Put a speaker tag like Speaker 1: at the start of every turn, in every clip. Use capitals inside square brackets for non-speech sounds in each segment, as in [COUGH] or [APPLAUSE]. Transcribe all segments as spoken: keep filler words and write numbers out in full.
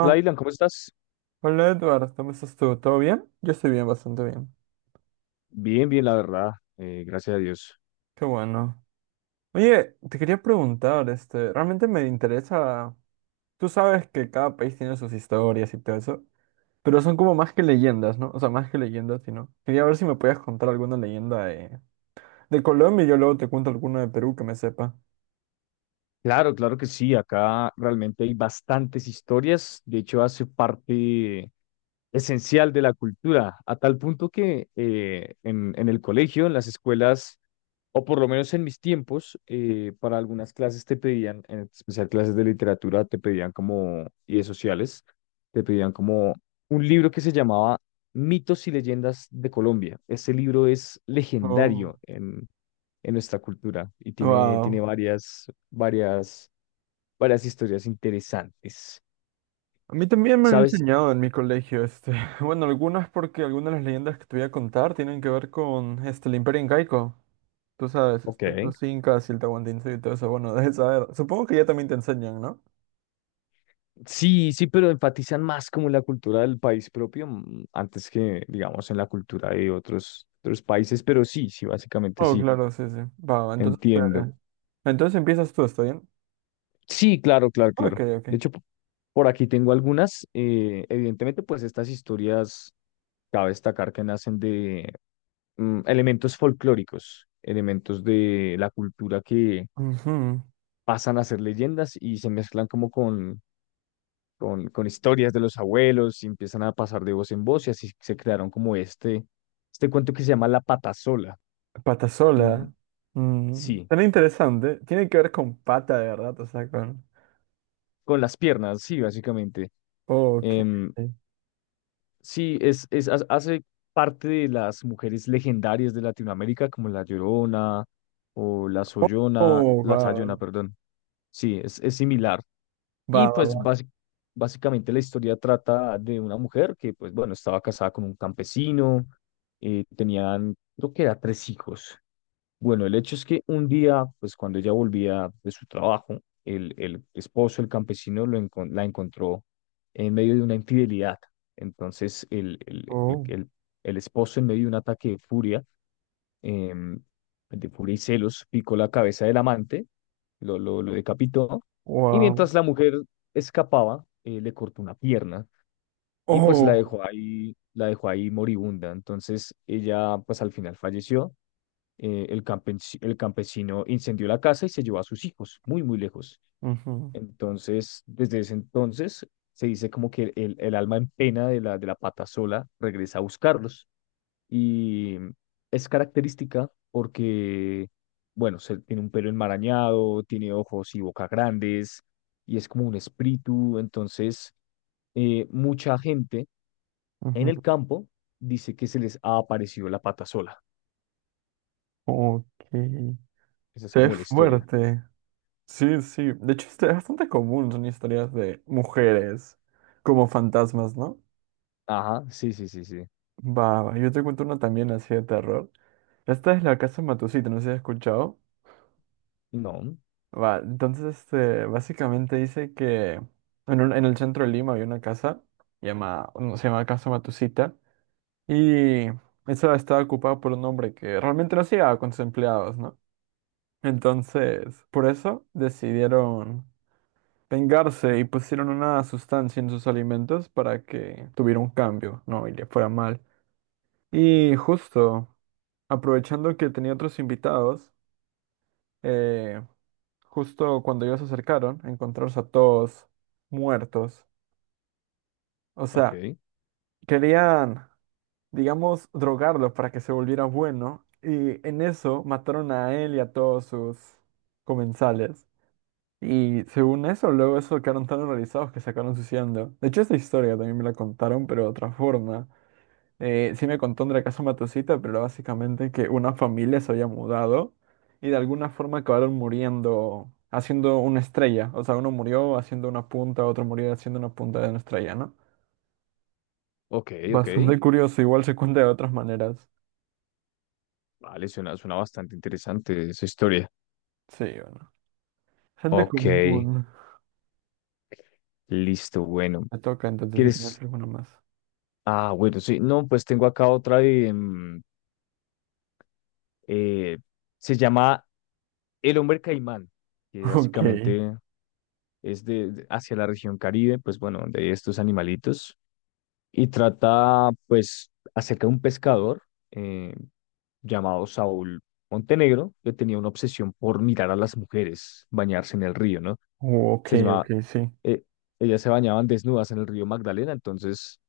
Speaker 1: Hola, Dylan, ¿cómo estás?
Speaker 2: hola Edward, ¿cómo estás tú? ¿Todo bien? Yo estoy bien, bastante bien.
Speaker 1: Bien, bien, la verdad, eh, gracias a Dios.
Speaker 2: Qué bueno. Oye, te quería preguntar, este, realmente me interesa, tú sabes que cada país tiene sus historias y todo eso, pero son como más que leyendas, ¿no? O sea, más que leyendas, sino. Quería ver si me podías contar alguna leyenda de, de Colombia y yo luego te cuento alguna de Perú que me sepa.
Speaker 1: Claro, claro que sí. Acá realmente hay bastantes historias. De hecho, hace parte esencial de la cultura, a tal punto que eh, en, en el colegio, en las escuelas, o por lo menos en mis tiempos, eh, para algunas clases te pedían, en especial clases de literatura, te pedían como, y de sociales, te pedían como un libro que se llamaba Mitos y Leyendas de Colombia. Este libro es
Speaker 2: Oh,
Speaker 1: legendario en, en nuestra cultura y tiene, tiene
Speaker 2: wow.
Speaker 1: varias, varias, varias historias interesantes.
Speaker 2: A mí también me han
Speaker 1: ¿Sabes?
Speaker 2: enseñado en mi colegio, este, [LAUGHS] bueno, algunas porque algunas de las leyendas que te voy a contar tienen que ver con, este, el Imperio Incaico. Tú sabes,
Speaker 1: Ok.
Speaker 2: este, los incas y el tahuantinsuyo y todo eso, bueno, [LAUGHS] debes saber. Supongo que ya también te enseñan, ¿no?
Speaker 1: Sí, sí, pero enfatizan más como la cultura del país propio, mm, antes que, digamos, en la cultura de otros, otros países, pero sí, sí, básicamente
Speaker 2: Oh,
Speaker 1: sí,
Speaker 2: claro, sí, sí. Va, va entonces,
Speaker 1: entiendo.
Speaker 2: eh, entonces empiezas tú, ¿está bien?
Speaker 1: Sí, claro, claro, claro.
Speaker 2: Ok, ok.
Speaker 1: De hecho, p- por aquí tengo algunas. Eh, evidentemente, pues estas historias, cabe destacar que nacen de mm, elementos folclóricos, elementos de la cultura que
Speaker 2: Ujú.
Speaker 1: pasan a ser leyendas y se mezclan como con con, con historias de los abuelos y empiezan a pasar de voz en voz, y así se crearon como este, este cuento que se llama La Patasola.
Speaker 2: Patasola.
Speaker 1: Mm,
Speaker 2: Mm,
Speaker 1: sí,
Speaker 2: tan interesante. Tiene que ver con pata, de verdad, o sea, con...
Speaker 1: con las piernas, sí, básicamente.
Speaker 2: Ok.
Speaker 1: Em, sí, es, es, ha- hace parte de las mujeres legendarias de Latinoamérica como la Llorona o la Sollona,
Speaker 2: Oh,
Speaker 1: la
Speaker 2: va,
Speaker 1: Sayona, perdón. Sí, es, es similar.
Speaker 2: va,
Speaker 1: Y
Speaker 2: va,
Speaker 1: pues
Speaker 2: va.
Speaker 1: basi- básicamente la historia trata de una mujer que, pues bueno, estaba casada con un campesino. Eh, tenían, creo que era tres hijos. Bueno, el hecho es que un día, pues cuando ella volvía de su trabajo, el, el esposo, el campesino, lo encon- la encontró en medio de una infidelidad. Entonces, el, el, el,
Speaker 2: Oh,
Speaker 1: el- el esposo, en medio de un ataque de furia, em, de furia y celos, picó la cabeza del amante, lo, lo, lo decapitó. Y
Speaker 2: wow.
Speaker 1: mientras la mujer escapaba, eh, le cortó una pierna y pues la
Speaker 2: Oh.
Speaker 1: dejó ahí, la dejó ahí moribunda. Entonces ella pues al final falleció. Eh, el campes- el campesino incendió la casa y se llevó a sus hijos muy, muy lejos.
Speaker 2: Ujú,
Speaker 1: Entonces, desde ese entonces se dice como que el, el alma en pena de la, de la pata sola regresa a buscarlos. Y es característica porque, bueno, se- tiene un pelo enmarañado, tiene ojos y boca grandes, y es como un espíritu. Entonces, eh, mucha gente en
Speaker 2: ujú.
Speaker 1: el campo dice que se les ha aparecido la pata sola.
Speaker 2: Ok.
Speaker 1: Esa es
Speaker 2: Se ve
Speaker 1: como la historia.
Speaker 2: fuerte. Sí, sí. De hecho, este es bastante común, son historias de mujeres como fantasmas, ¿no?
Speaker 1: Ajá, sí, sí, sí, sí.
Speaker 2: Va, va. Yo te cuento una también así de terror. Esta es la casa Matusita, no sé si has escuchado.
Speaker 1: No,
Speaker 2: Va, entonces, este, básicamente dice que en, un- en el centro de Lima había una casa, llama, no, se llama Casa Matusita, y esa estaba ocupada por un hombre que realmente no hacía con sus empleados, ¿no? Entonces, por eso decidieron. Vengarse y pusieron una sustancia en sus alimentos para que tuviera un cambio, ¿no? Y le fuera mal. Y justo, aprovechando que tenía otros invitados, eh, justo cuando ellos se acercaron, encontrarse a todos muertos. O sea,
Speaker 1: ok,
Speaker 2: querían, digamos, drogarlo para que se volviera bueno. Y en eso mataron a él y a todos sus comensales. Y según eso, luego eso quedaron tan horrorizados que se acabaron suicidando. De hecho, esta historia también me la contaron, pero de otra forma. Eh, sí me contó Andrea Casa Matosita, pero básicamente que una familia se había mudado y de alguna forma acabaron muriendo haciendo una estrella. O sea, uno murió haciendo una punta, otro murió haciendo una punta de una estrella, ¿no?
Speaker 1: ok, ok.
Speaker 2: Bastante curioso, igual se cuenta de otras maneras.
Speaker 1: Vale, suena, suena bastante interesante esa historia.
Speaker 2: Sí, bueno. Gente ok.
Speaker 1: Ok,
Speaker 2: Común.
Speaker 1: listo, bueno.
Speaker 2: Me toca entonces si tienes
Speaker 1: ¿Quieres?
Speaker 2: alguna más.
Speaker 1: Ah, bueno, sí. No, pues tengo acá otra de... mm, Eh, se llama El Hombre Caimán, que
Speaker 2: [LAUGHS] Ok.
Speaker 1: básicamente es de, de- hacia la región Caribe, pues bueno, de estos animalitos, y trata pues acerca de un pescador eh, llamado Saúl Montenegro, que tenía una obsesión por mirar a las mujeres bañarse en el río, ¿no?
Speaker 2: Oh, ok,
Speaker 1: Se llamaba,
Speaker 2: ok, sí.
Speaker 1: eh, ellas se bañaban desnudas en el río Magdalena. Entonces,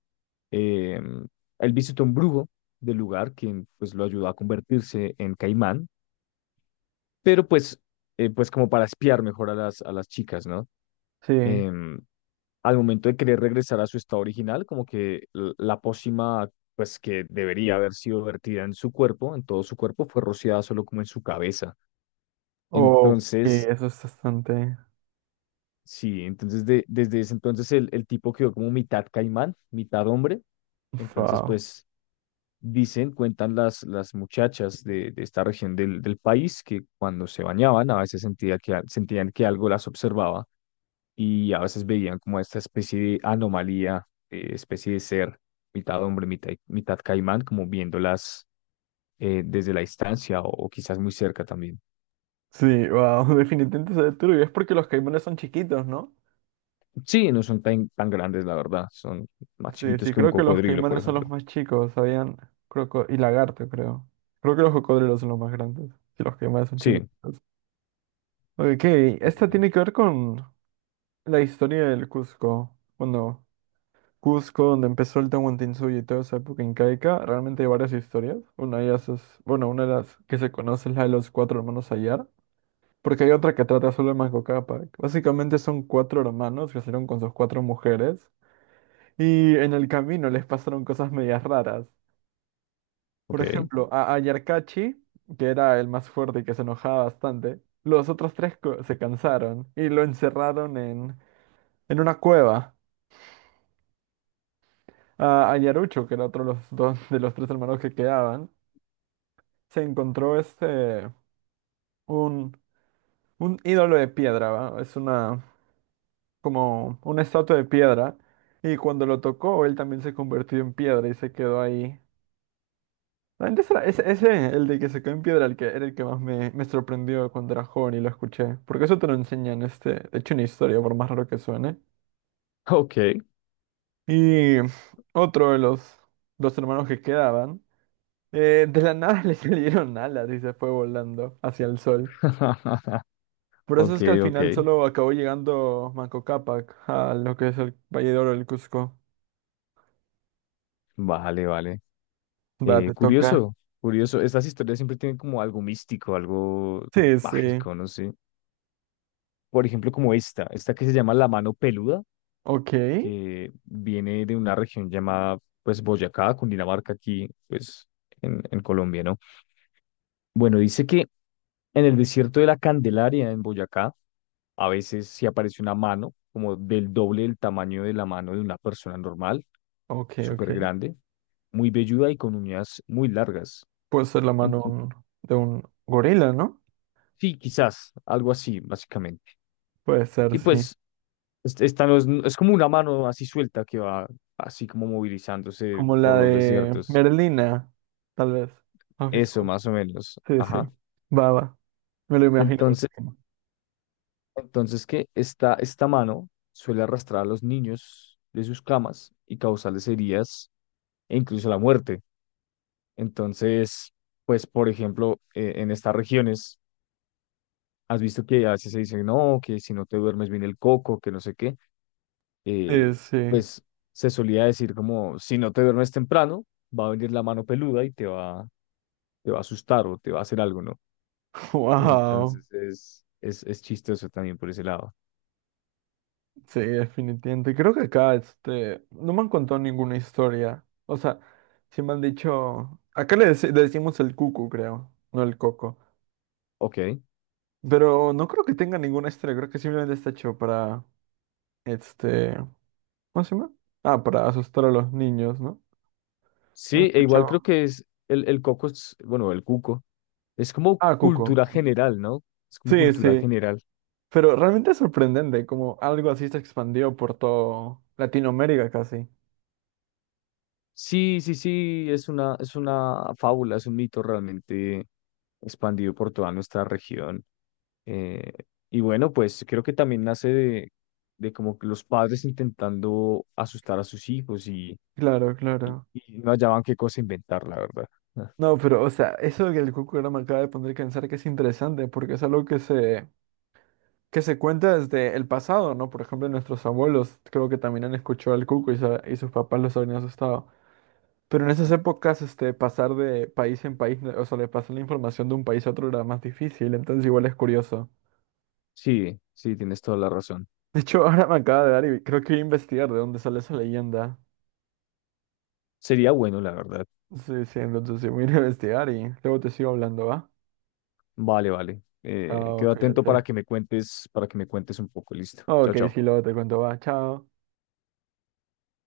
Speaker 1: eh, él visitó un brujo del lugar, quien pues lo ayudó a convertirse en caimán, pero pues, eh, pues como para espiar mejor a las, a las chicas, ¿no?
Speaker 2: Sí.
Speaker 1: Em, Al momento de querer regresar a su estado original, como que l- la pócima, pues que debería haber sido vertida en su cuerpo, en todo su cuerpo, fue rociada solo como en su cabeza.
Speaker 2: Ok,
Speaker 1: Entonces,
Speaker 2: eso es bastante.
Speaker 1: sí, entonces de- desde ese entonces el, el tipo quedó como mitad caimán, mitad hombre. Entonces,
Speaker 2: Wow.
Speaker 1: pues dicen, cuentan las, las muchachas de, de esta región del, del país que cuando se bañaban a veces sentía que, a- sentían que algo las observaba, y a veces veían como esta especie de anomalía, eh, especie de ser mitad hombre, mitad, mitad caimán, como viéndolas eh, desde la distancia o, o quizás muy cerca también.
Speaker 2: Sí, wow. [LAUGHS] Definitivamente se ve turbio. Es porque los caimanes son chiquitos, ¿no?
Speaker 1: Sí, no son tan, tan grandes, la verdad, son más
Speaker 2: Sí,
Speaker 1: chiquitos
Speaker 2: sí,
Speaker 1: que un
Speaker 2: creo que los
Speaker 1: cocodrilo, por
Speaker 2: caimanes son los
Speaker 1: ejemplo.
Speaker 2: más chicos. Habían croco y lagarto, creo. Creo que los cocodrilos son los más grandes. Y los caimanes son
Speaker 1: Sí,
Speaker 2: chiquitos. Ok,
Speaker 1: sí, sí,
Speaker 2: esta
Speaker 1: sí.
Speaker 2: tiene que ver con la historia del Cusco. Bueno, Cusco, donde empezó el Tahuantinsuyo y toda esa época incaica. Realmente hay varias historias. Una de ellas es, bueno, una de las que se conoce es la de los cuatro hermanos Ayar. Porque hay otra que trata solo de Manco Cápac. Básicamente son cuatro hermanos que salieron con sus cuatro mujeres y en el camino les pasaron cosas medias raras. Por
Speaker 1: Ok,
Speaker 2: ejemplo, a, a Yarkachi, que era el más fuerte y que se enojaba bastante, los otros tres co- se cansaron y lo encerraron en, en una cueva. A, a Yarucho, que era otro de los dos de los tres hermanos que quedaban, se encontró este un, un ídolo de piedra, ¿va? Es una como una estatua de piedra. Y cuando lo tocó, él también se convirtió en piedra y se quedó ahí. Realmente ese, era- ese, ese, el de que se quedó en piedra, el que era el que más me, me sorprendió cuando era joven y lo escuché. Porque eso te lo enseñan, este, de hecho, una historia, por más raro que suene.
Speaker 1: ok,
Speaker 2: Y otro de los dos hermanos que quedaban, eh, de la nada [LAUGHS] le salieron alas y se fue volando hacia el sol.
Speaker 1: [LAUGHS]
Speaker 2: Por eso
Speaker 1: ok,
Speaker 2: es que al
Speaker 1: ok,
Speaker 2: final solo acabó llegando Manco Cápac a lo que es el Valle de Oro del Cusco.
Speaker 1: vale, vale.
Speaker 2: Va,
Speaker 1: Eh,
Speaker 2: te toca.
Speaker 1: curioso, curioso, estas historias siempre tienen como algo místico, algo
Speaker 2: Sí, sí.
Speaker 1: mágico, no sé. Por ejemplo, como esta, esta que se llama La Mano Peluda,
Speaker 2: Ok,
Speaker 1: que viene de una región llamada pues Boyacá, Cundinamarca, aquí pues en, en Colombia, ¿no? Bueno, dice que en el desierto de la Candelaria, en Boyacá, a veces sí aparece una mano como del doble del tamaño de la mano de una persona normal,
Speaker 2: ok, ok.
Speaker 1: súper grande, muy velluda y con uñas muy largas.
Speaker 2: Puede ser la mano
Speaker 1: Ent-
Speaker 2: un- de un gorila, ¿no?
Speaker 1: sí, quizás, algo así, básicamente.
Speaker 2: Puede ser,
Speaker 1: Y
Speaker 2: sí.
Speaker 1: pues este- esta no es, es como una mano así suelta que va así como movilizándose
Speaker 2: Como
Speaker 1: por
Speaker 2: la
Speaker 1: los
Speaker 2: de
Speaker 1: desiertos.
Speaker 2: Merlina, tal vez. ¿Has visto?
Speaker 1: Eso, más o menos.
Speaker 2: Sí, sí.
Speaker 1: Ajá.
Speaker 2: Baba. Me lo imagino. Me lo
Speaker 1: Entonces,
Speaker 2: imagino.
Speaker 1: entonces que esta, esta mano suele arrastrar a los niños de sus camas y causarles heridas e incluso la muerte. Entonces, pues, por ejemplo, eh, en estas regiones, has visto que a veces se dice, no, que si no te duermes bien el coco, que no sé qué, eh,
Speaker 2: Sí, sí.
Speaker 1: pues se solía decir como, si no te duermes temprano, va a venir la mano peluda y te va, te va a asustar o te va a hacer algo, ¿no?
Speaker 2: [LAUGHS] Wow.
Speaker 1: Entonces es, es, es chistoso también por ese lado.
Speaker 2: Sí, definitivamente. Creo que acá, este, no me han contado ninguna historia. O sea, sí me han dicho. Acá le, deci- le decimos el cucu, creo, no el coco.
Speaker 1: Ok.
Speaker 2: Pero no creo que tenga ninguna historia. Creo que simplemente está hecho para, este. ¿Cómo se llama? Ah, para asustar a los niños, ¿no? No he
Speaker 1: Sí, e igual creo
Speaker 2: escuchado.
Speaker 1: que es el, el coco, es, bueno, el cuco, es como
Speaker 2: Ah, Cuco.
Speaker 1: cultura general, ¿no? Es como
Speaker 2: Sí,
Speaker 1: cultura
Speaker 2: sí.
Speaker 1: general.
Speaker 2: Pero realmente es sorprendente como algo así se expandió por todo Latinoamérica casi.
Speaker 1: Sí, sí, sí, es una, es una fábula, es un mito realmente expandido por toda nuestra región. Eh, y bueno, pues creo que también nace de, de como que los padres intentando asustar a sus hijos y,
Speaker 2: Claro, claro.
Speaker 1: y no hallaban qué cosa inventar, la verdad. Ah,
Speaker 2: No, pero, o sea, eso que el Cuco ahora me acaba de poner a pensar que es interesante porque es algo que se, que se cuenta desde el pasado, ¿no? Por ejemplo, nuestros abuelos creo que también han escuchado al Cuco y, sa- y sus papás los habían asustado. Pero en esas épocas, este, pasar de país en país, o sea, de pasar la información de un país a otro era más difícil, entonces igual es curioso.
Speaker 1: sí, sí, tienes toda la razón.
Speaker 2: De hecho, [LAUGHS] ahora me acaba de dar y creo que voy a investigar de dónde sale esa leyenda.
Speaker 1: Sería bueno, la verdad.
Speaker 2: Sí, sí, entonces sí, voy a ir a investigar y luego te sigo hablando, ¿va?
Speaker 1: Vale, vale. Eh,
Speaker 2: Chao,
Speaker 1: quedo atento para
Speaker 2: cuídate.
Speaker 1: que me cuentes, para que me cuentes un poco. Listo. Chao,
Speaker 2: Ok,
Speaker 1: chao.
Speaker 2: sí, luego te cuento, va, chao.